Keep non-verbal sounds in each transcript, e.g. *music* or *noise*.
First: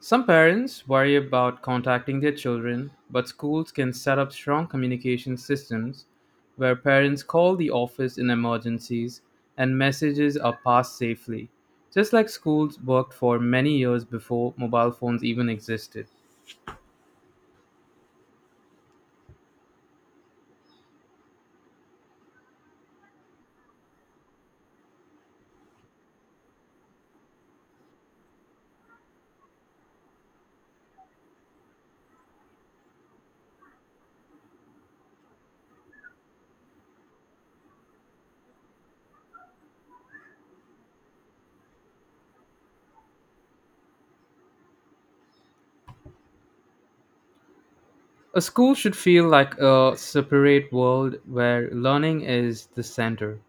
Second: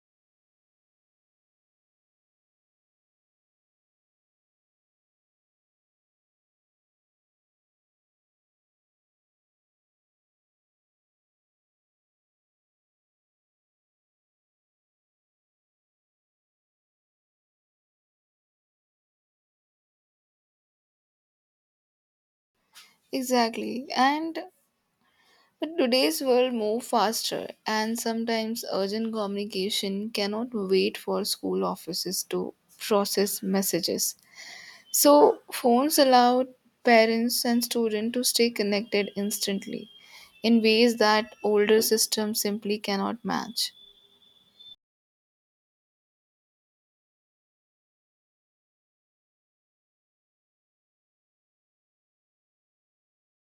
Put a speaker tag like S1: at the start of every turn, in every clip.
S1: Some parents worry about contacting their children, but schools can set up strong communication systems where parents call the office in emergencies and messages are passed safely, just like schools worked for many years before mobile phones even existed.
S2: Exactly. And but today's world moves faster and sometimes urgent communication cannot wait for school offices to process messages. So phones allow parents and students to stay connected instantly in ways that older systems simply cannot match.
S1: A school should feel like a separate world where learning is the center,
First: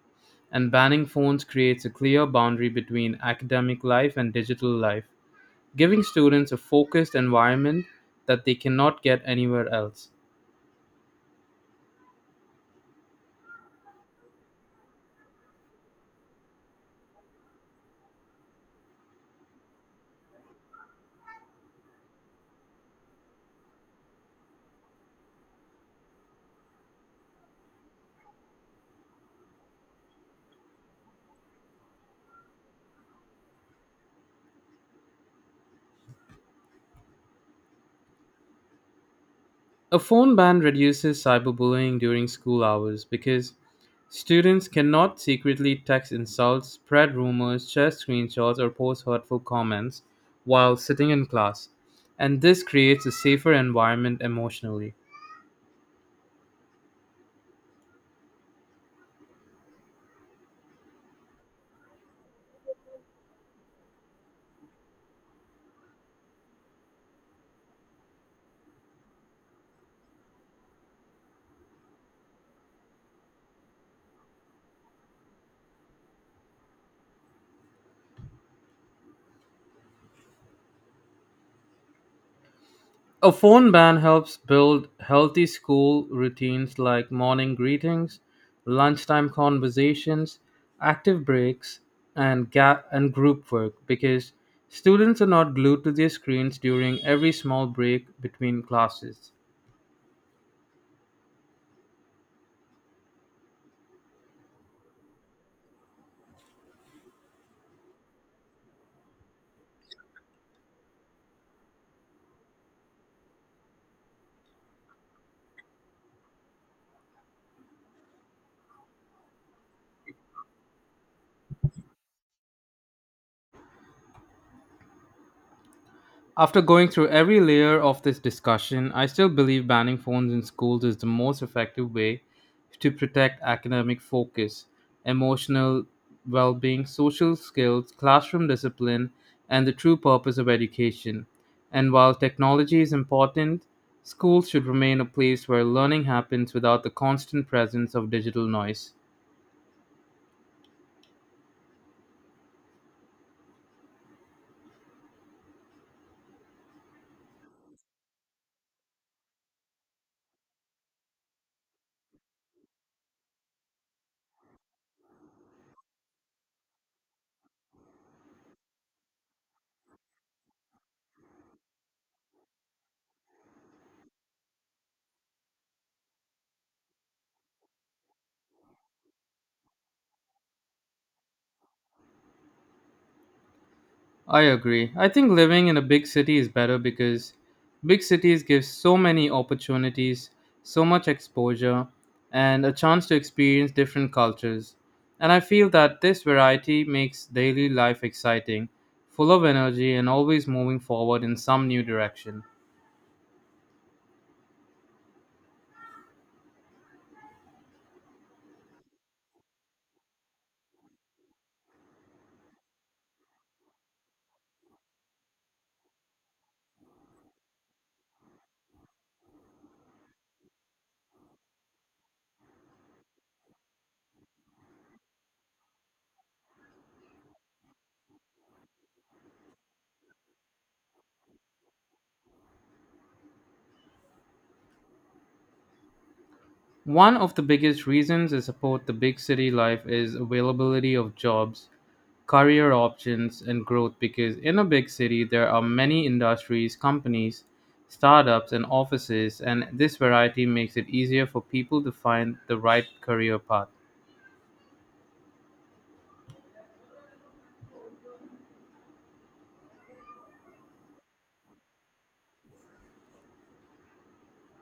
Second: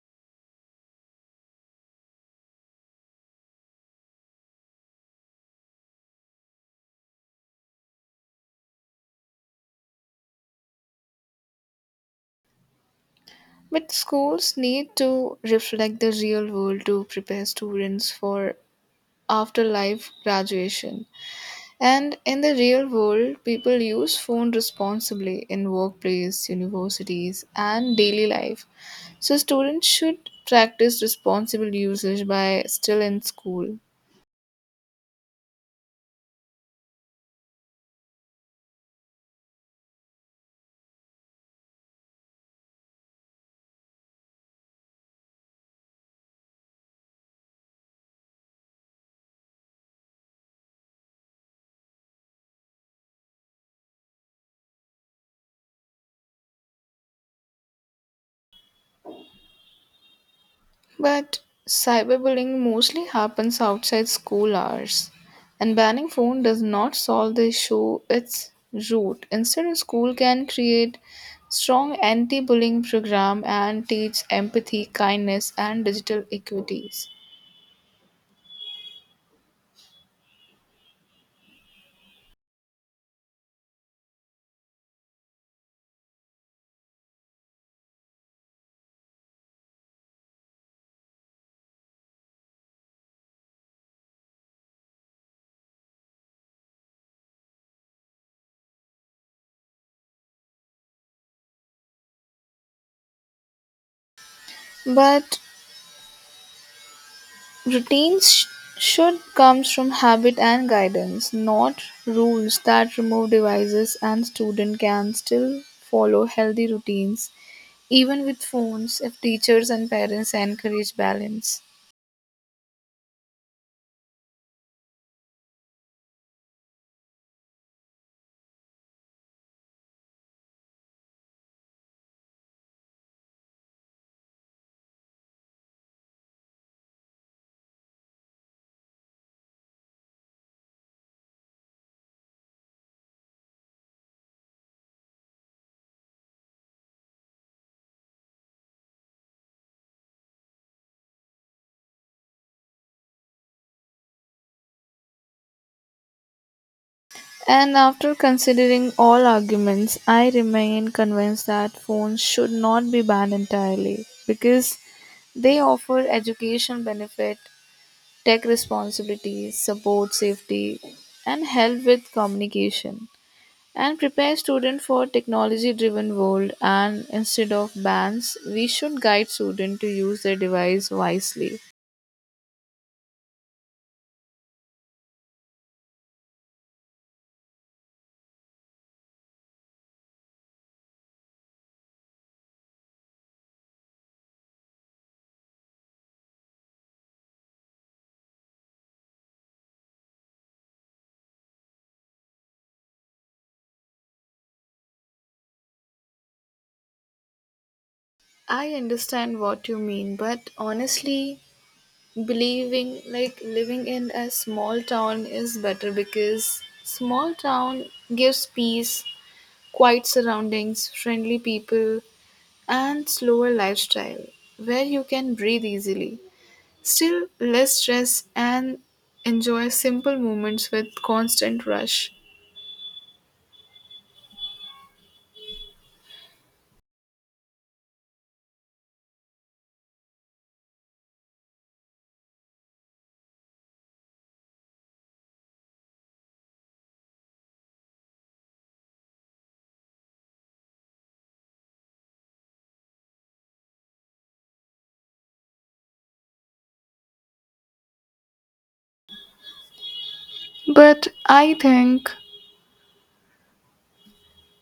S1: and banning phones creates a clear boundary between academic life and digital life, giving students a focused environment that they cannot get anywhere else.
S2: But schools need to reflect the real world to prepare students for afterlife graduation. And in the real world, people use phone responsibly in workplace, universities, and daily life. So students should practice responsible usage by still in school.
S1: A phone ban reduces cyberbullying during school hours because students cannot secretly text insults, spread rumors, share screenshots, or post hurtful comments while sitting in class. And this creates a safer environment emotionally.
S2: But cyberbullying mostly happens outside school hours, and banning phone does not solve the issue its root. Instead, a school can create strong anti-bullying program and teach empathy, kindness, and digital equities.
S1: A phone ban helps build healthy school routines like morning greetings, lunchtime conversations, active breaks, and and group work because students are not glued to their screens during every small break between classes.
S2: But routines should comes from habit and guidance, not rules that remove devices, and student can still follow healthy routines even with phones if teachers and parents encourage balance.
S1: After going through every layer of this discussion, I still believe banning phones in schools is the most effective way to protect academic focus, emotional well being, social skills, classroom discipline, and the true purpose of education. And while technology is important, schools should remain a place where learning happens without the constant presence of digital noise.
S2: And after considering all arguments, I remain convinced that phones should not be banned entirely because they offer education benefit, tech responsibilities, support safety, and help with communication, and prepare students for technology driven world, and instead of bans we should guide students to use their device wisely.
S1: I agree. I think living in a big city is better because big cities give so many opportunities, so much exposure, and a chance to experience different cultures. And I feel that this variety makes daily life exciting, full of energy, and always moving forward in some new direction.
S2: I understand what you mean, but honestly believing like living in a small town is better because small town gives peace, quiet surroundings, friendly people, and slower lifestyle where you can breathe easily. Still, less stress and enjoy simple moments with constant rush.
S1: One of the biggest reasons I support the big city life is availability of jobs, career options and growth, because in a big city there are many industries, companies, startups and offices, and this variety makes it easier for people to find the right career path.
S2: But I think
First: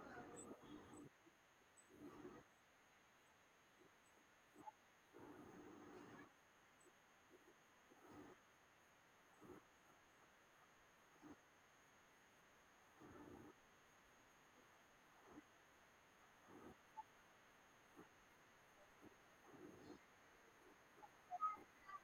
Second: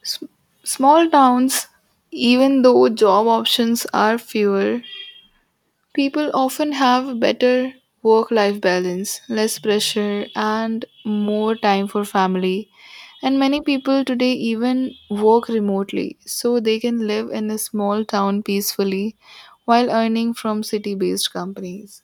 S2: s- small towns, even though job options are fewer, people often have better work life balance, less pressure, and more time for family. And many people today even work remotely, so they can live in a small town peacefully while earning from city based companies.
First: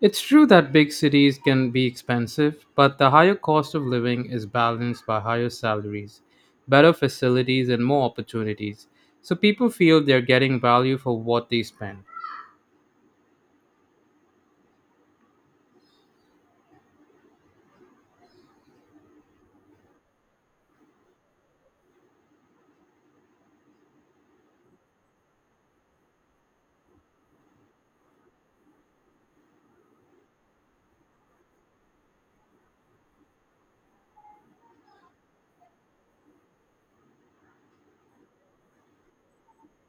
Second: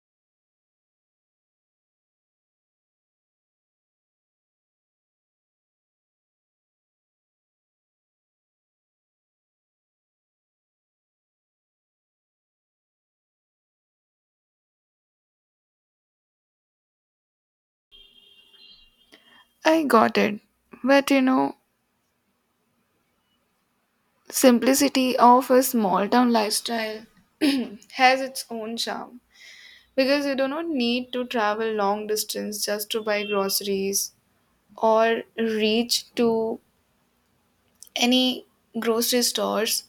S1: It's true that big cities can be expensive, but the higher cost of living is balanced by higher salaries, better facilities and more opportunities. So people feel they're getting value for what they spend.
S2: I got it. But you know, simplicity of a small town lifestyle *clears throat* has its own charm because you do not need to travel long distance just to buy groceries or reach to any grocery stores.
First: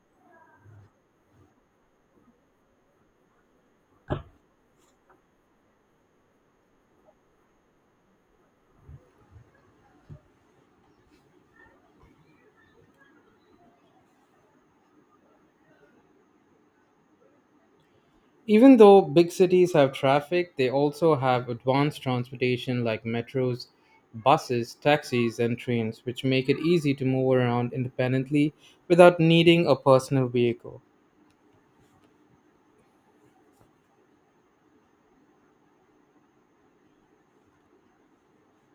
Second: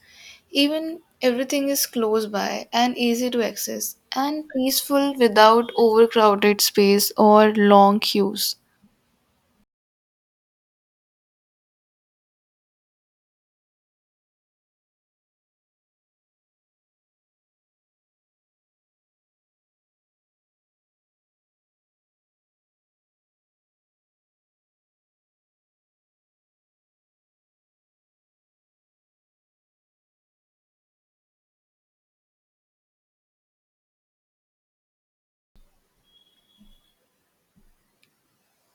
S2: Even everything is close by and easy to access and peaceful without overcrowded space or long queues.
S1: Even though big cities have traffic, they also have advanced transportation like metros, buses, taxis, and trains, which make it easy to move around independently without needing a personal vehicle.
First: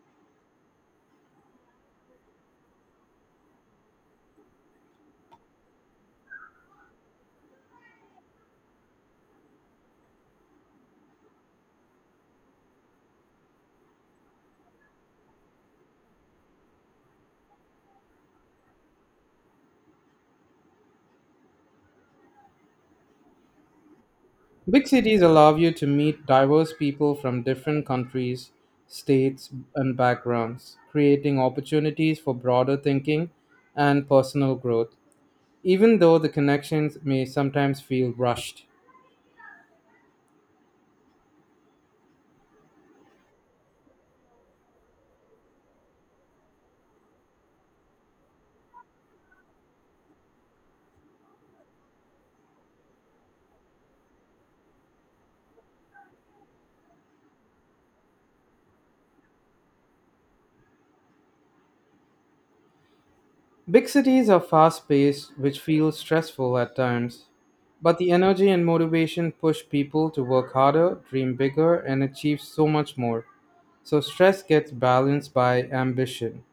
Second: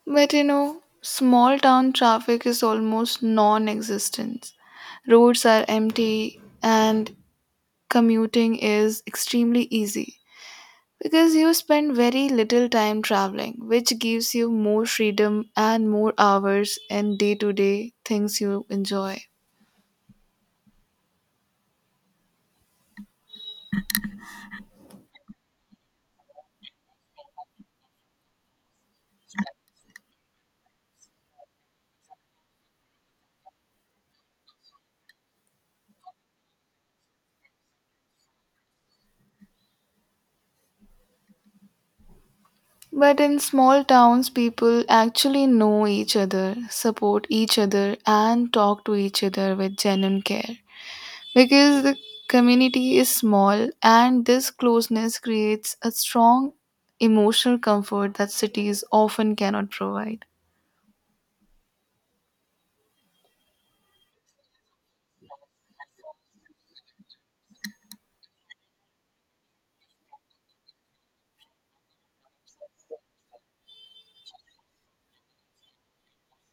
S2: But you know, small town traffic is almost non existent. Roads are empty and commuting is extremely easy because you spend very little time traveling, which gives you more freedom and more hours in day to day things you enjoy.
S1: Big cities allow you to meet diverse people from different countries, states, and backgrounds, creating opportunities for broader thinking and personal growth, even though the connections may sometimes feel rushed.
S2: But in small towns, people actually know each other, support each other, and talk to each other with genuine care, because the community is small and this closeness creates a strong emotional comfort that cities often cannot provide.
S1: Big cities are fast paced, which feels stressful at times. But the energy and motivation push people to work harder, dream bigger, and achieve so much more. So stress gets balanced by ambition.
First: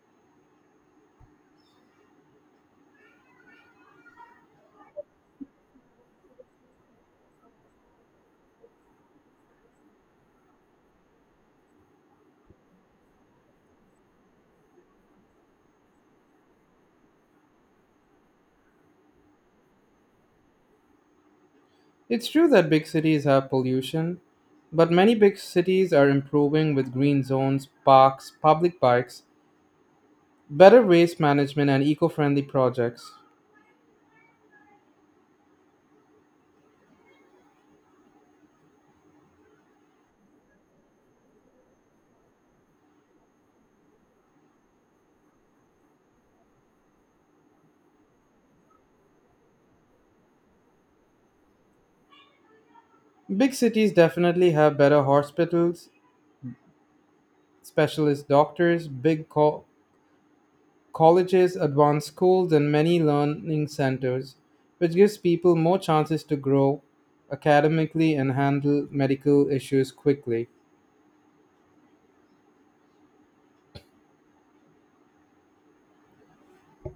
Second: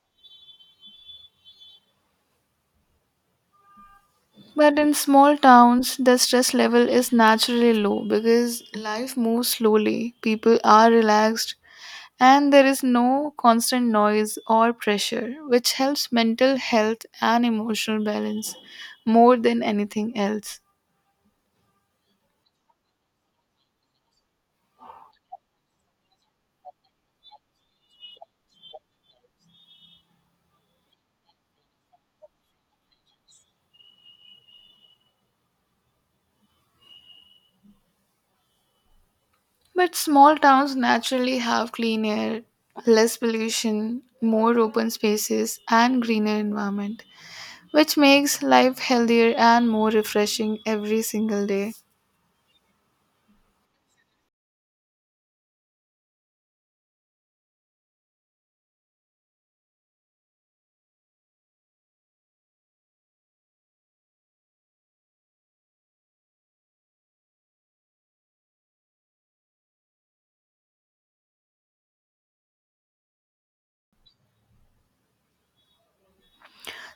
S2: But in small towns, the stress level is naturally low because life moves slowly, people are relaxed, and there is no constant noise or pressure, which helps mental health and emotional balance more than anything else.
S1: It's true that big cities have pollution, but many big cities are improving with green zones, parks, public bikes, better waste management, and eco friendly projects.
S2: But small towns naturally have clean air, less pollution, more open spaces, and greener environment, which makes life healthier and more refreshing every single day.
S1: Big cities definitely have better hospitals, specialist doctors, colleges, advanced schools, and many learning centers, which gives people more chances to grow academically and handle medical issues quickly.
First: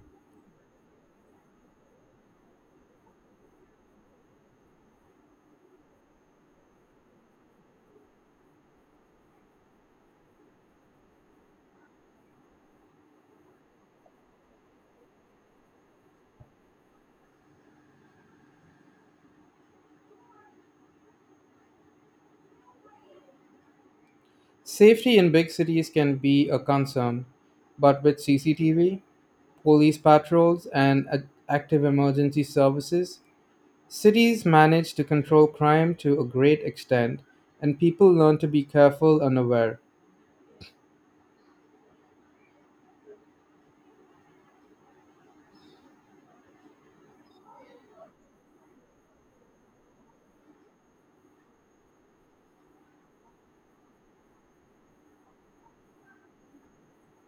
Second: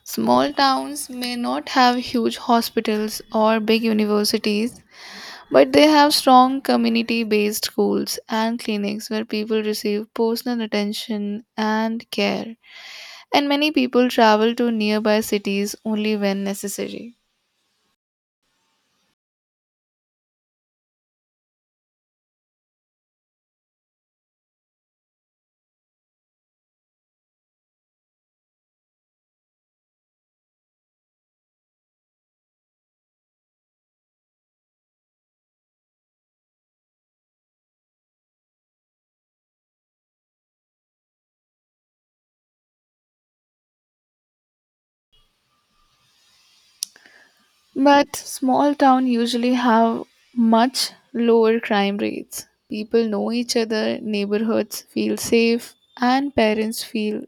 S2: Small towns may not have huge hospitals or big universities, but they have strong community based schools and clinics where people receive personal attention and care. And many people travel to nearby cities only when necessary.
S1: Safety in big cities can be a concern, but with CCTV, police patrols, and active emergency services, cities manage to control crime to a great extent, and people learn to be careful and aware.
S2: But small town usually have much lower crime rates. People know each other, neighborhoods feel safe, and parents feel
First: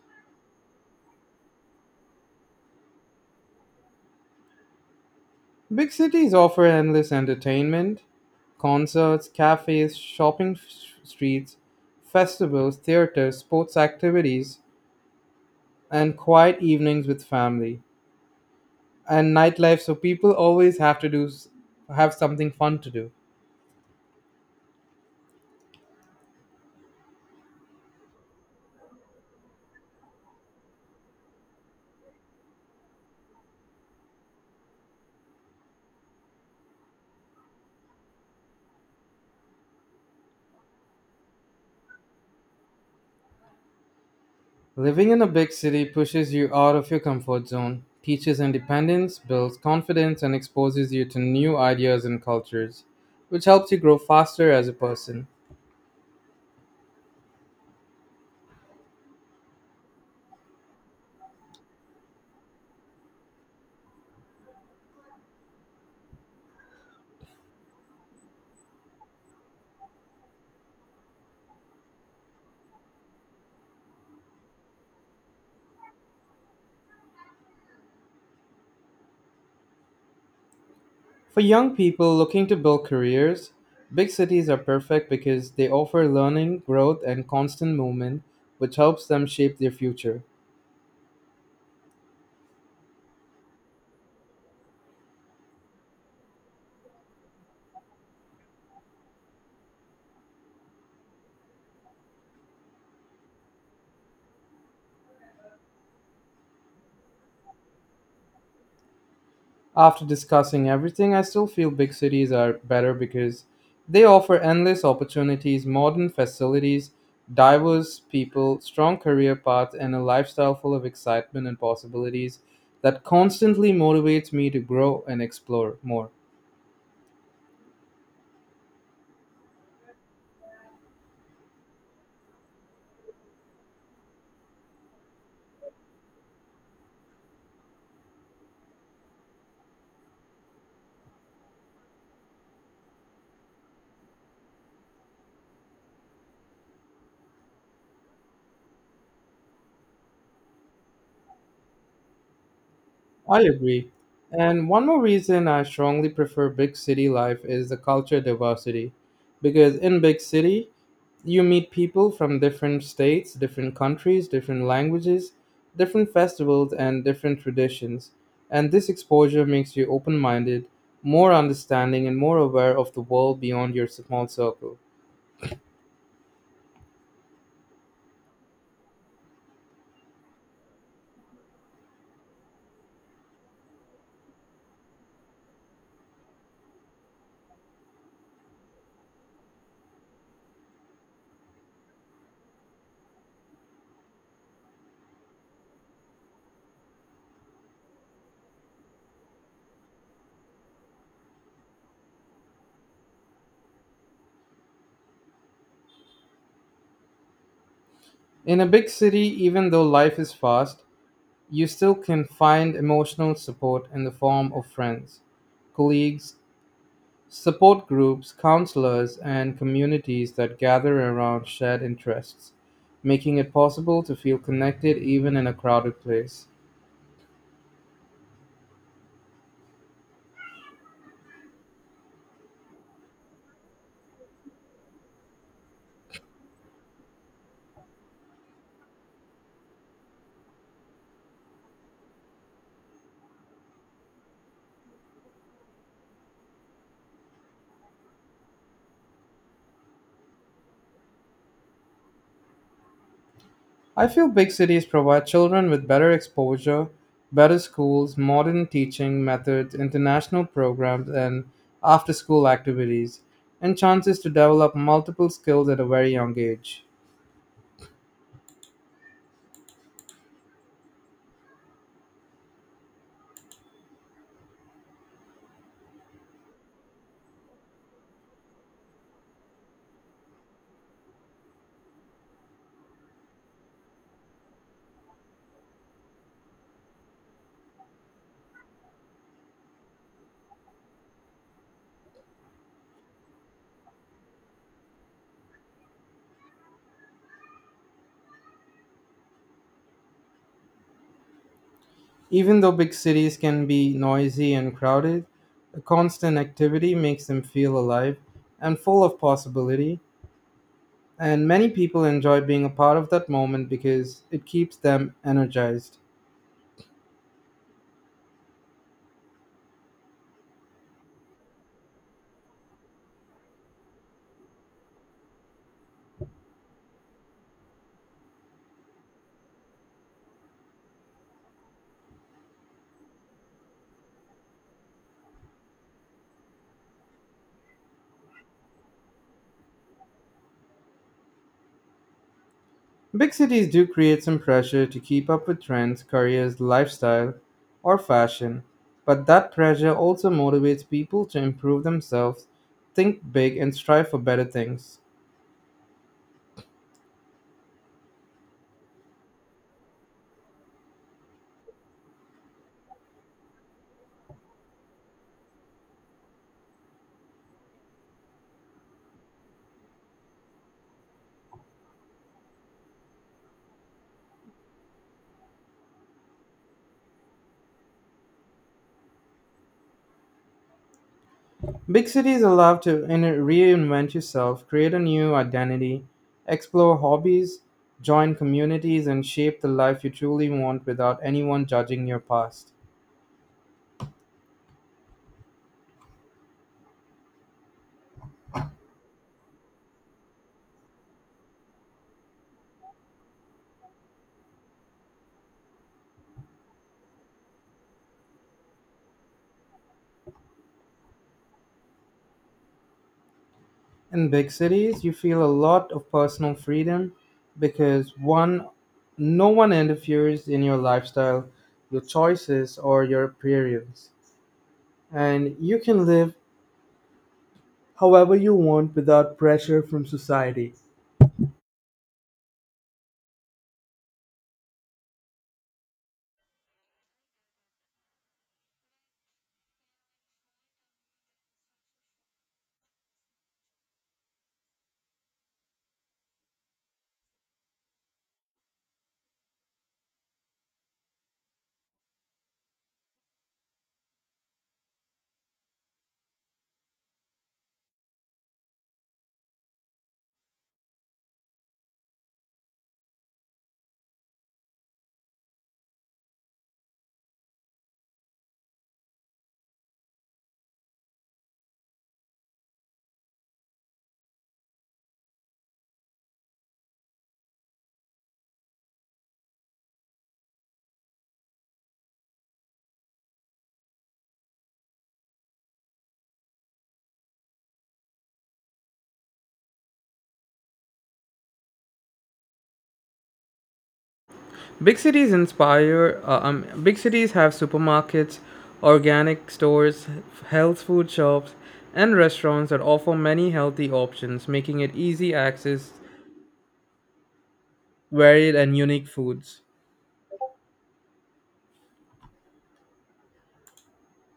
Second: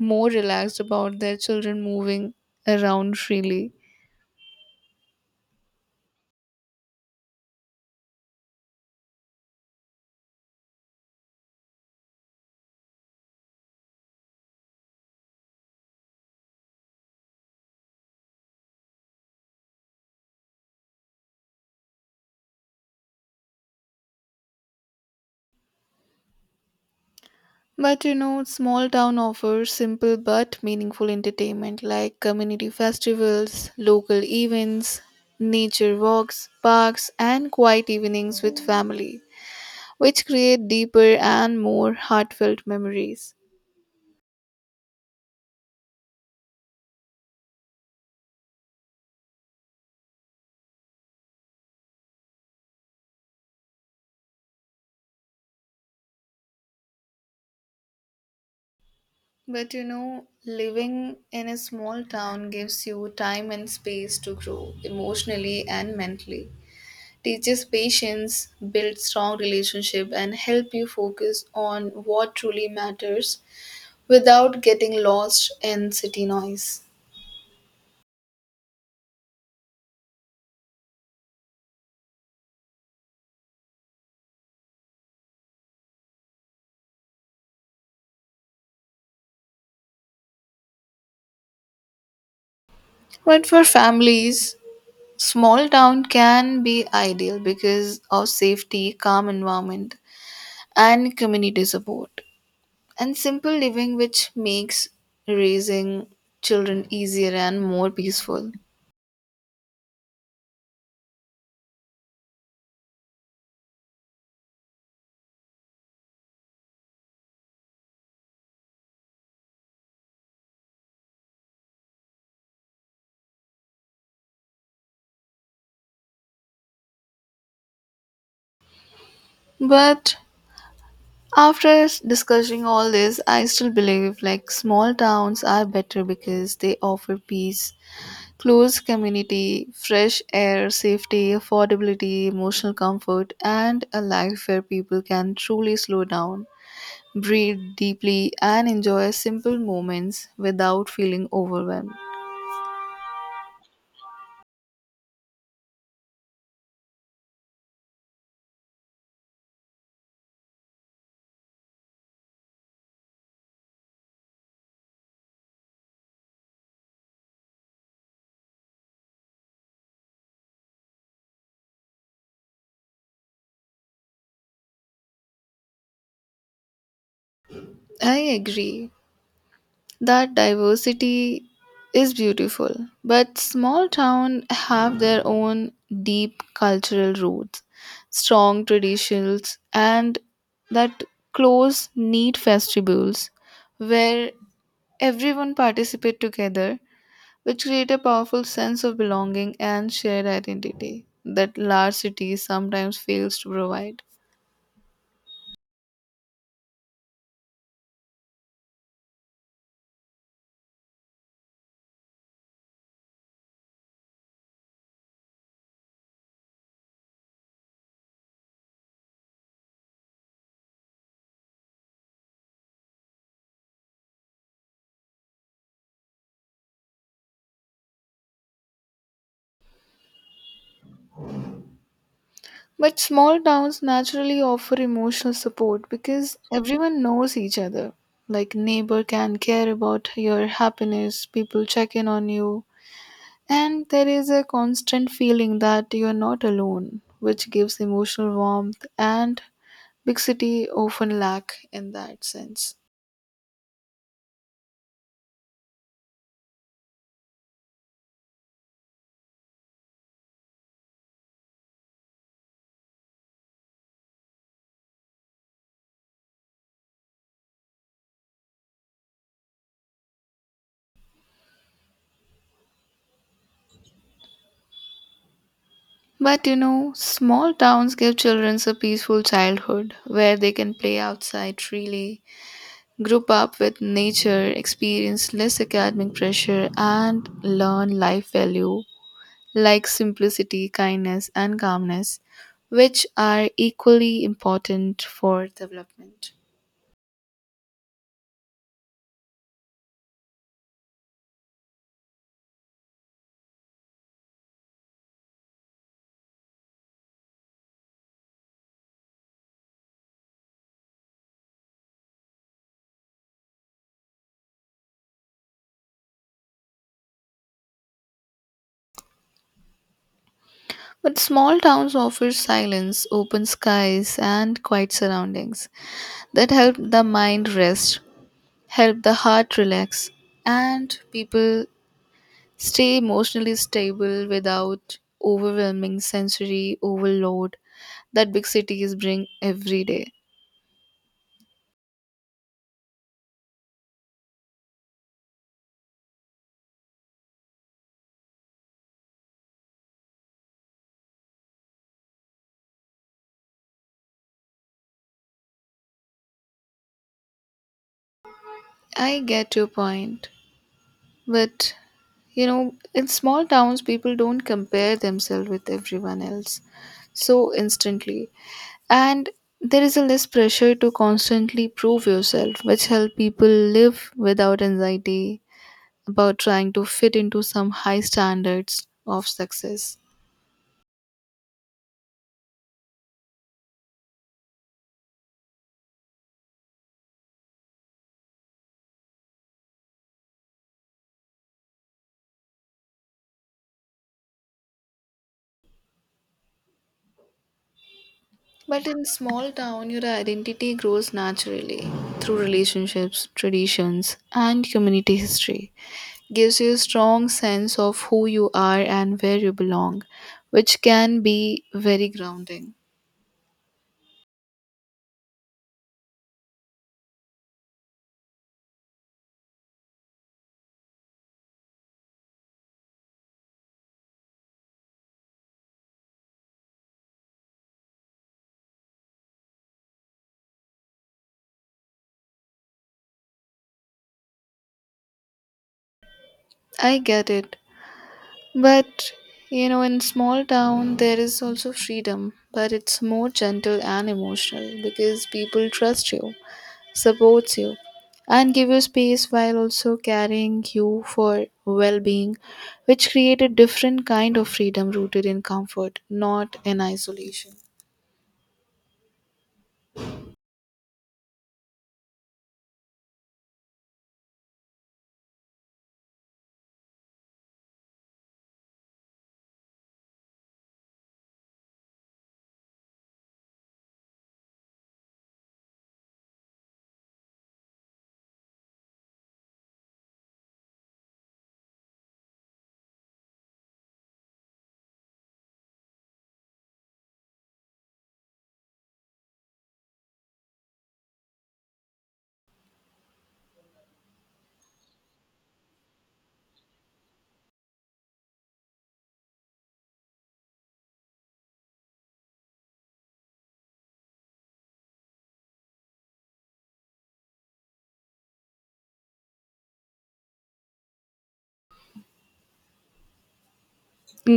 S2: more relaxed about their children moving around freely.
S1: Big cities offer endless entertainment: concerts, cafes, streets, festivals, theaters, sports activities, and quiet evenings with family and nightlife. So people always have something fun to do.
S2: But you know, small town offers simple but meaningful entertainment like community festivals, local events, nature walks, parks, and quiet evenings with family, which create deeper and more heartfelt memories.
S1: Living in a big city pushes you out of your comfort zone, teaches independence, builds confidence, and exposes you to new ideas and cultures, which helps you grow faster as a person.
S2: But you know, living in a small town gives you time and space to grow emotionally and mentally. Teaches patience, builds strong relationship and help you focus on what truly matters without getting lost in city noise.
S1: For young people looking to build careers, big cities are perfect because they offer learning, growth, and constant movement, which helps them shape their future.
S2: But for families, small town can be ideal because of safety, calm environment and community support, and simple living, which makes raising children easier and more peaceful.
S1: After discussing everything, I still feel big cities are better because they offer endless opportunities, modern facilities, diverse people, strong career paths, and a lifestyle full of excitement and possibilities that constantly motivates me to grow and explore more.
S2: But after discussing all this, I still believe like small towns are better because they offer peace, close community, fresh air, safety, affordability, emotional comfort, and a life where people can truly slow down, breathe deeply, and enjoy simple moments without feeling overwhelmed.
S1: I agree. And one more reason I strongly prefer big city life is the culture diversity. Because in big city, you meet people from different states, different countries, different languages, different festivals, and different traditions. And this exposure makes you open minded, more understanding, and more aware of the world beyond your small circle.
S2: I agree. That diversity is beautiful, but small towns have their own deep cultural roots, strong traditions, and that close, neat festivals where everyone participate together, which create a powerful sense of belonging and shared identity that large cities sometimes fails to provide.
S1: In a big city, even though life is fast, you still can find emotional support in the form of friends, colleagues, support groups, counselors, and communities that gather around shared interests, making it possible to feel connected even in a crowded place.
S2: But small towns naturally offer emotional support because everyone knows each other. Like neighbor can care about your happiness, people check in on you, and there is a constant feeling that you are not alone, which gives emotional warmth and big city often lack in that sense.
S1: I feel big cities provide children with better exposure, better schools, modern teaching methods, international programs, and after school activities, and chances to develop multiple skills at a very young age.
S2: But you know, small towns give children a peaceful childhood where they can play outside freely, grew up with nature, experience less academic pressure, and learn life value like simplicity, kindness, and calmness, which are equally important for development.
S1: Even though big cities can be noisy and crowded, the constant activity makes them feel alive and full of possibility, and many people enjoy being a part of that moment because it keeps them energized.
S2: But small towns offer silence, open skies, and quiet surroundings that help the mind rest, help the heart relax, and people stay emotionally stable without overwhelming sensory overload that big cities bring every day.
S1: Big cities do create some pressure to keep up with trends, careers, lifestyle, or fashion, but that pressure also motivates people to improve themselves, think big, and strive for better things.
S2: I get your point. But, you know, in small towns, people don't compare themselves with everyone else so instantly. And there is a less pressure to constantly prove yourself, which help people live without anxiety about trying to fit into some high standards of success.
S1: Big cities allow to reinvent yourself, create a new identity, explore hobbies, join communities, and shape the life you truly want without anyone judging your past.
S2: But in small town, your identity grows naturally through relationships, traditions, and community history. Gives you a strong sense of who you are and where you belong, which can be very grounding.
S1: In big cities, you feel a lot of personal freedom because no one interferes in your lifestyle, your choices, or your appearance, and you can live however you want without pressure from society.
S2: I get it. But you know, in small town, there is also freedom, but it's more gentle and emotional because people trust you, supports you, and give you space while also carrying you for well-being, which create a different kind of freedom rooted in comfort, not in isolation.
S1: Big cities inspire. Big cities have supermarkets, organic stores, health food shops, and restaurants that offer many healthy options, making it easy access varied and unique foods.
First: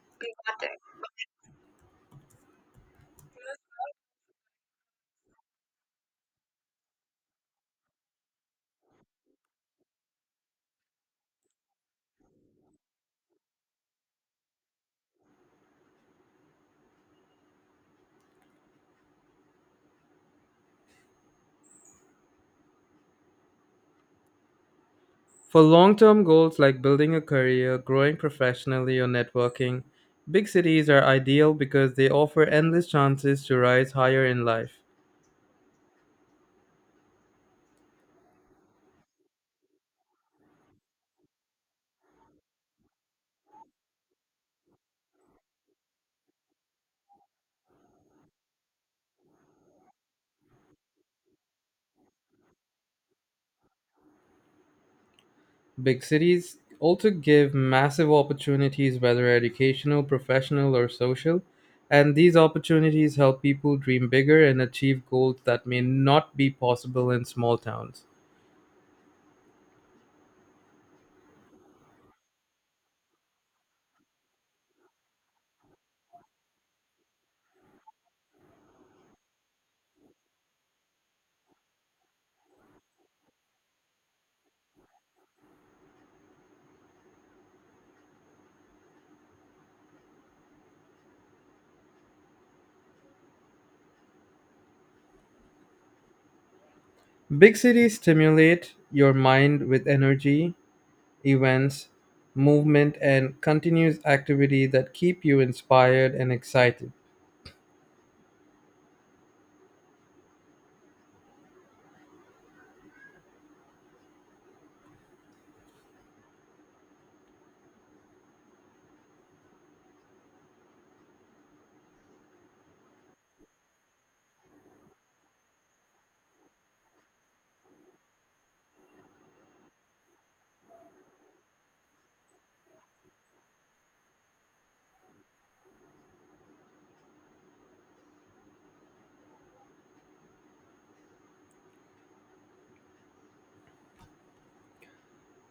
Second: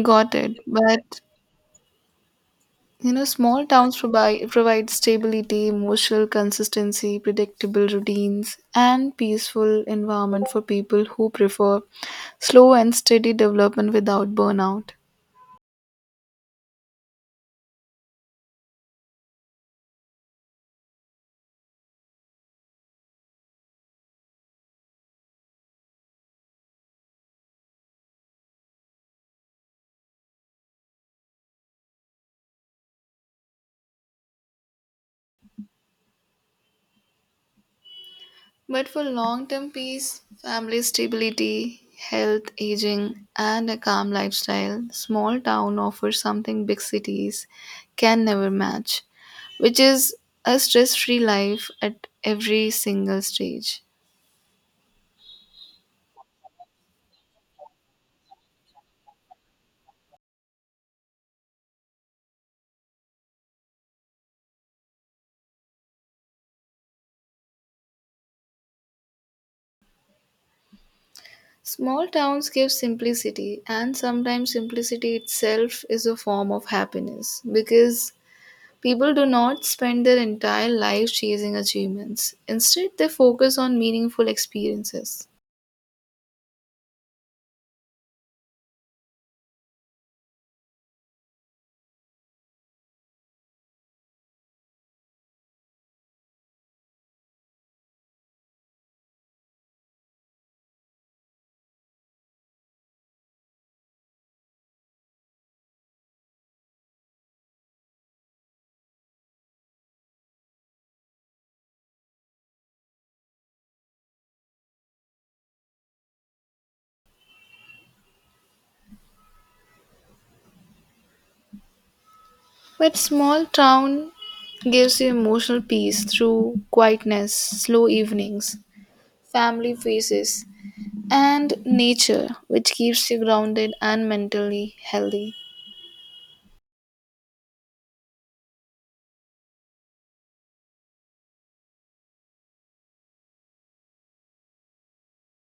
S2: Got it. But you know, small towns provide stability, emotional consistency, predictable routines, and peaceful environment for people who prefer slow and steady development without burnout.
S1: For long-term goals like building a career, growing professionally, or networking, big cities are ideal because they offer endless chances to rise higher in life.
S2: But for long term peace, family stability, health, aging, and a calm lifestyle, small town offers something big cities can never match, which is a stress free life at every single stage.
S1: Big cities also give massive opportunities, whether educational, professional, or social, and these opportunities help people dream bigger and achieve goals that may not be possible in small towns.
S2: Small towns give simplicity, and sometimes simplicity itself is a form of happiness because people do not spend their entire life chasing achievements. Instead, they focus on meaningful experiences.
S1: Big cities stimulate your mind with energy, events, movement, and continuous activity that keep you inspired and excited.
S2: But small town gives you emotional peace through quietness, slow evenings, family faces, and nature, which keeps you grounded and mentally healthy.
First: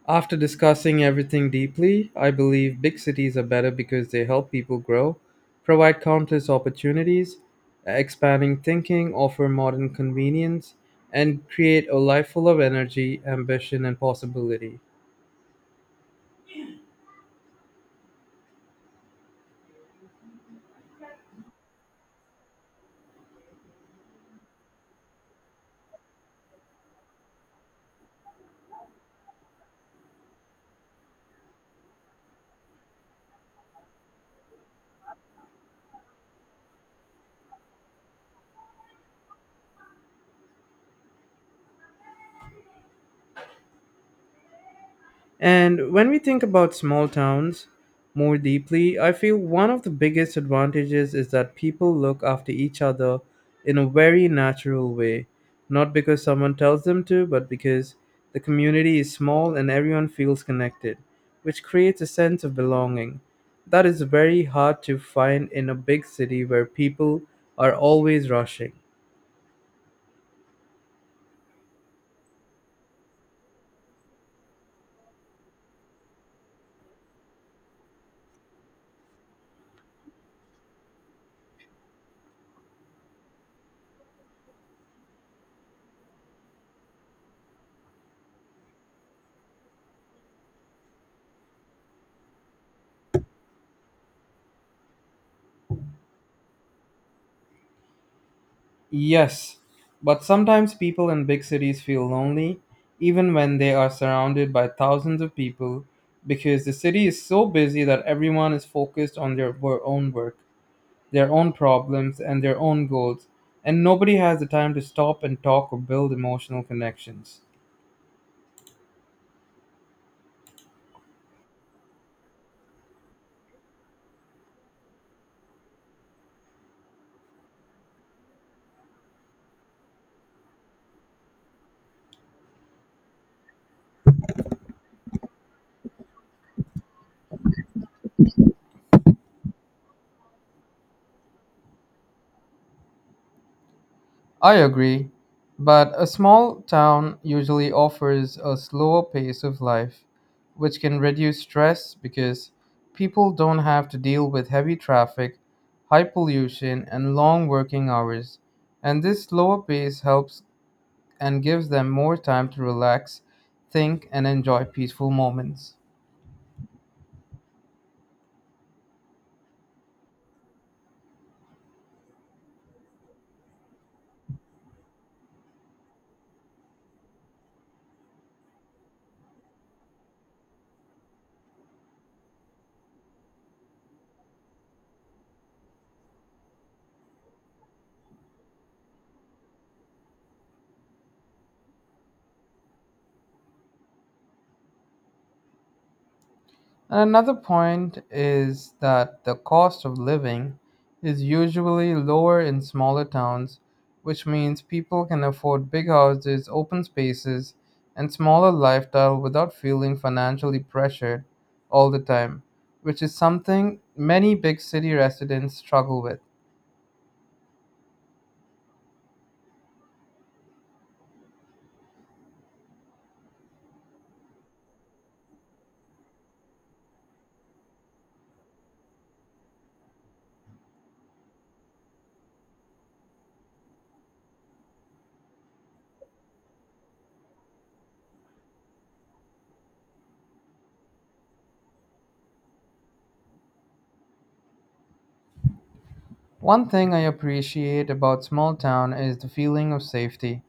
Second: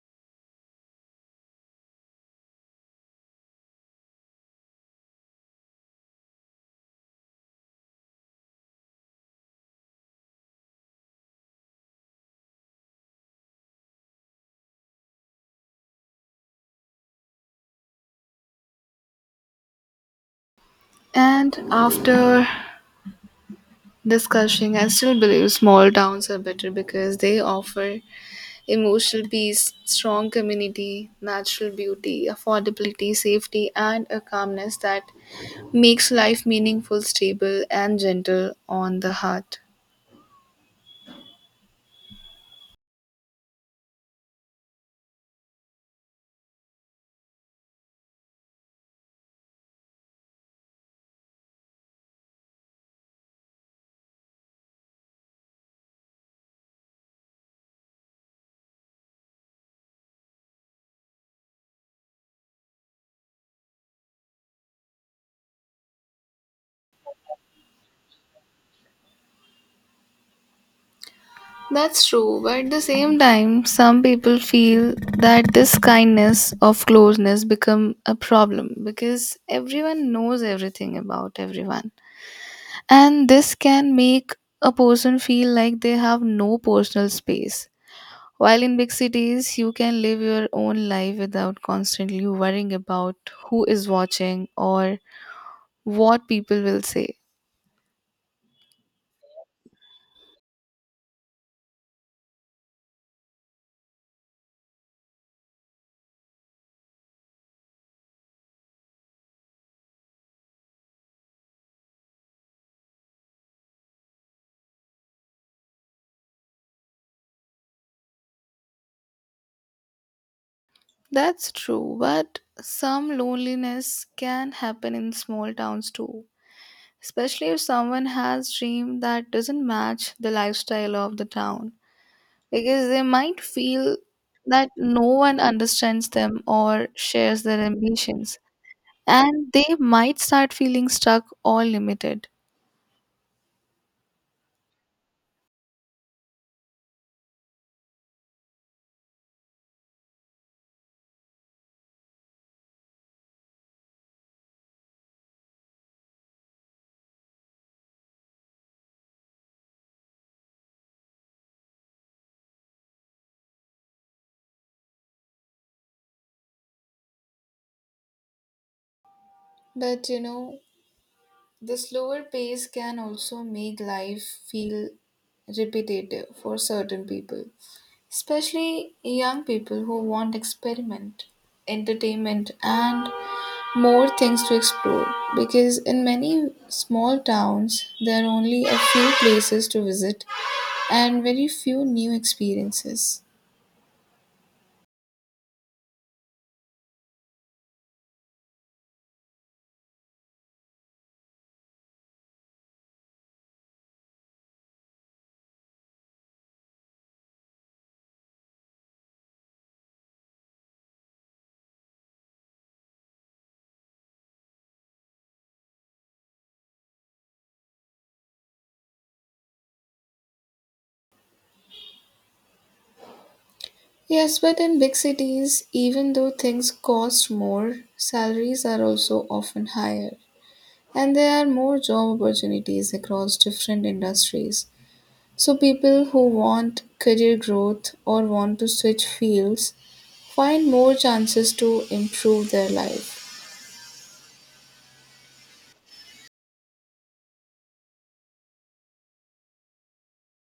S1: After discussing everything deeply, I believe big cities are better because they help people grow, provide countless opportunities, expanding thinking, offer modern convenience, and create a life full of energy, ambition, and possibility.
S2: And after discussing, I still believe small towns are better because they offer emotional peace, strong community, natural beauty, affordability, safety, and a calmness that makes life meaningful, stable, and gentle on the heart.
S1: And when we think about small towns more deeply, I feel one of the biggest advantages is that people look after each other in a very natural way. Not because someone tells them to, but because the community is small and everyone feels connected, which creates a sense of belonging that is very hard to find in a big city where people are always rushing.
S2: That's true, but at the same time, some people feel that this kindness of closeness become a problem because everyone knows everything about everyone. And this can make a person feel like they have no personal space. While in big cities, you can live your own life without constantly worrying about who is watching or what people will say.
S1: Yes, but sometimes people in big cities feel lonely even when they are surrounded by thousands of people, because the city is so busy that everyone is focused on their own work, their own problems, and their own goals, and nobody has the time to stop and talk or build emotional connections.
S2: That's true, but some loneliness can happen in small towns too, especially if someone has dream that doesn't match the lifestyle of the town, because they might feel that no one understands them or shares their ambitions, and they might start feeling stuck or limited.
S1: I agree, but a small town usually offers a slower pace of life, which can reduce stress because people don't have to deal with heavy traffic, high pollution, and long working hours. And this slower pace helps and gives them more time to relax, think, and enjoy peaceful moments.
S2: But you know, the slower pace can also make life feel repetitive for certain people, especially young people who want experiment, entertainment, and more things to explore, because in many small towns there are only a few places to visit and very few new experiences.
S1: Another point is that the cost of living is usually lower in smaller towns, which means people can afford big houses, open spaces, and smaller lifestyle without feeling financially pressured all the time, which is something many big city residents struggle with.
S2: Yes, but in big cities, even though things cost more, salaries are also often higher and there are more job opportunities across different industries. So, people who want career growth or want to switch fields find more chances to improve their life.
S1: One thing I appreciate about small town is the feeling of safety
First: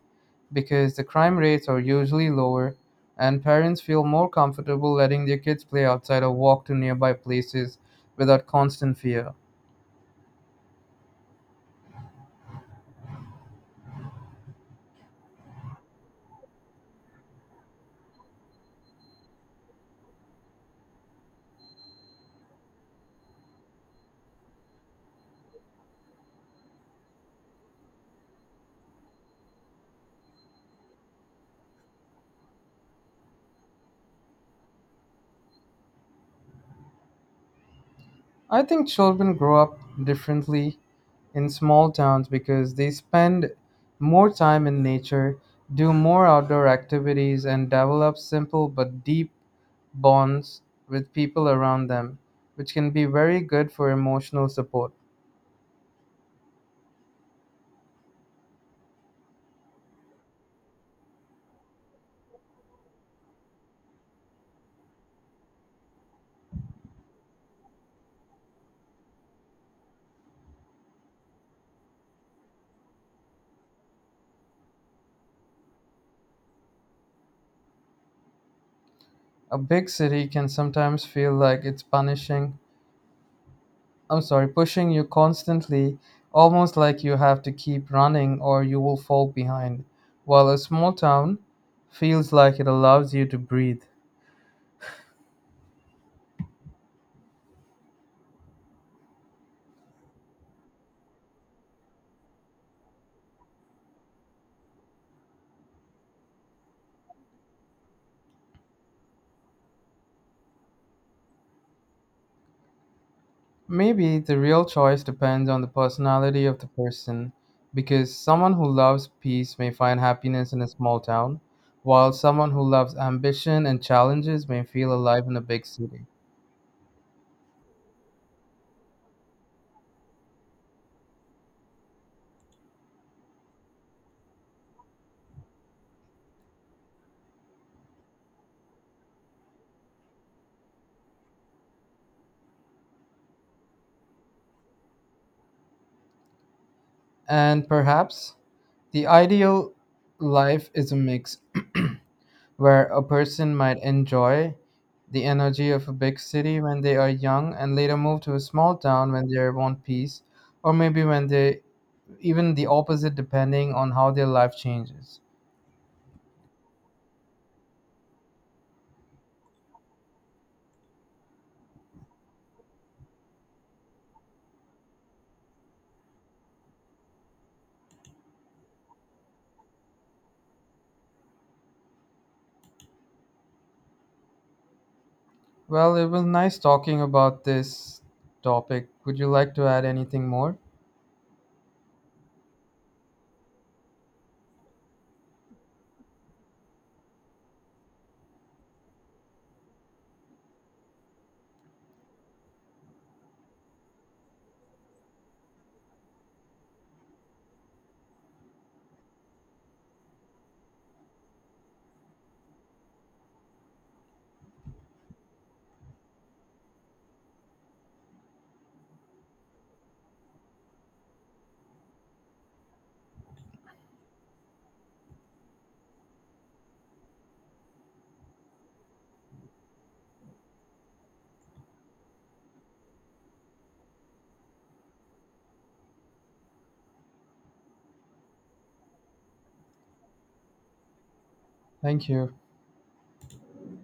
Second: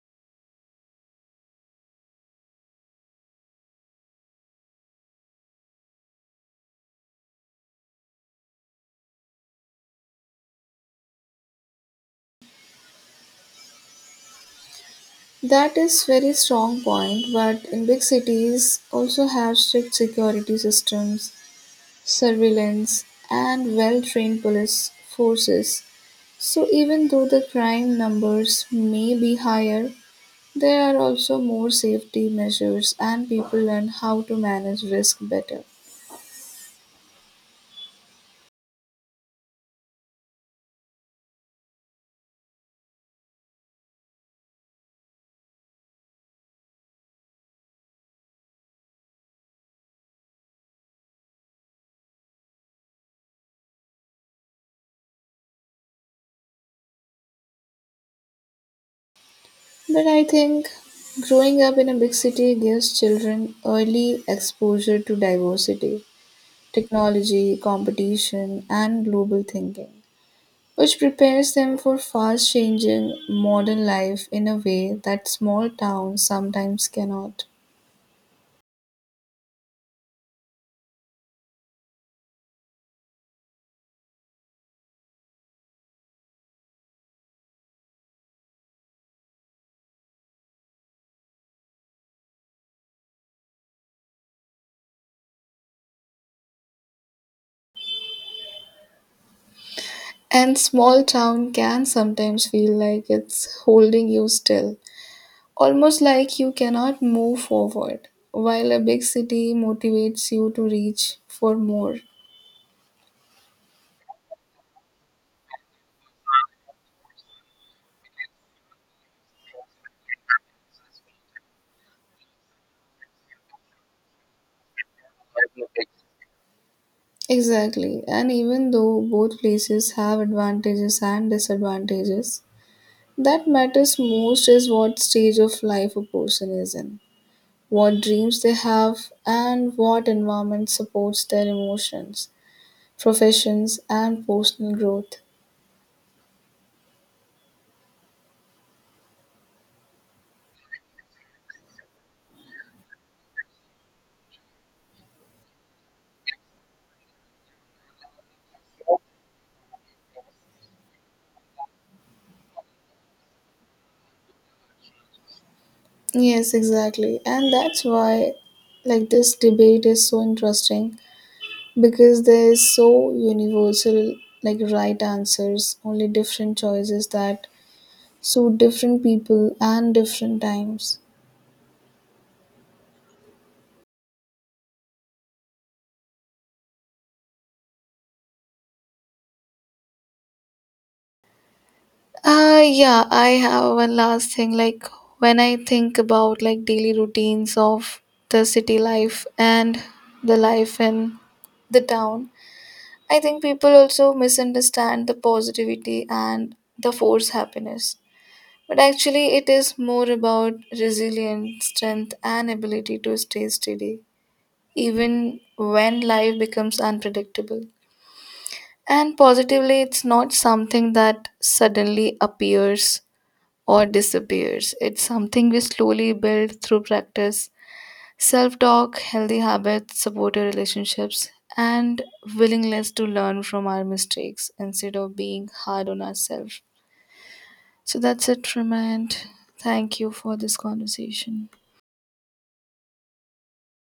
S1: because the crime rates are usually lower and parents feel more comfortable letting their kids play outside or walk to nearby places without constant fear.
S2: That is very strong point, but in big cities also have strict security systems, surveillance and well-trained police forces. So even though the crime numbers may be higher, there are also more safety measures and people learn how to manage risk better.
S1: I think children grow up differently in small towns because they spend more time in nature, do more outdoor activities, and develop simple but deep bonds with people around them, which can be very good for emotional support.
S2: But I think growing up in a big city gives children early exposure to diversity, technology, competition and global thinking, which prepares them for fast changing modern life in a way that small towns sometimes cannot.
S1: A big city can sometimes feel like it's pushing you constantly, almost like you have to keep running or you will fall behind, while a small town feels like it allows you to breathe.
S2: And small town can sometimes feel like it's holding you still, almost like you cannot move forward, while a big city motivates you to reach for more.
S1: Maybe the real choice depends on the personality of the person, because someone who loves peace may find happiness in a small town, while someone who loves ambition and challenges may feel alive in a big city.
S2: Exactly, and even though both places have advantages and disadvantages, that matters most is what stage of life a person is in, what dreams they have, and what environment supports their emotions, professions, and personal growth.
S1: And perhaps the ideal life is a mix, where a person might enjoy the energy of a big city when they are young and later move to a small town when they want peace, or maybe when they even the opposite, depending on how their life changes.
S2: Yes, exactly. And that's why like this debate is so interesting because there is so universal like right answers, only different choices that suit different people and different times.
S1: Well, it was nice talking about this topic. Would you like to add anything more?
S2: Yeah, I have one last thing like when I think about like daily routines of the city life and the life in the town, I think people also misunderstand the positivity and the force happiness. But actually it is more about resilience, strength and ability to stay steady even when life becomes unpredictable. And positively it's not something that suddenly appears or disappears. It's something we slowly build through practice, self talk, healthy habits, supportive relationships, and willingness to learn from our mistakes instead of being hard on ourselves. So that's it from my end. Thank you for this conversation.
S1: Thank you.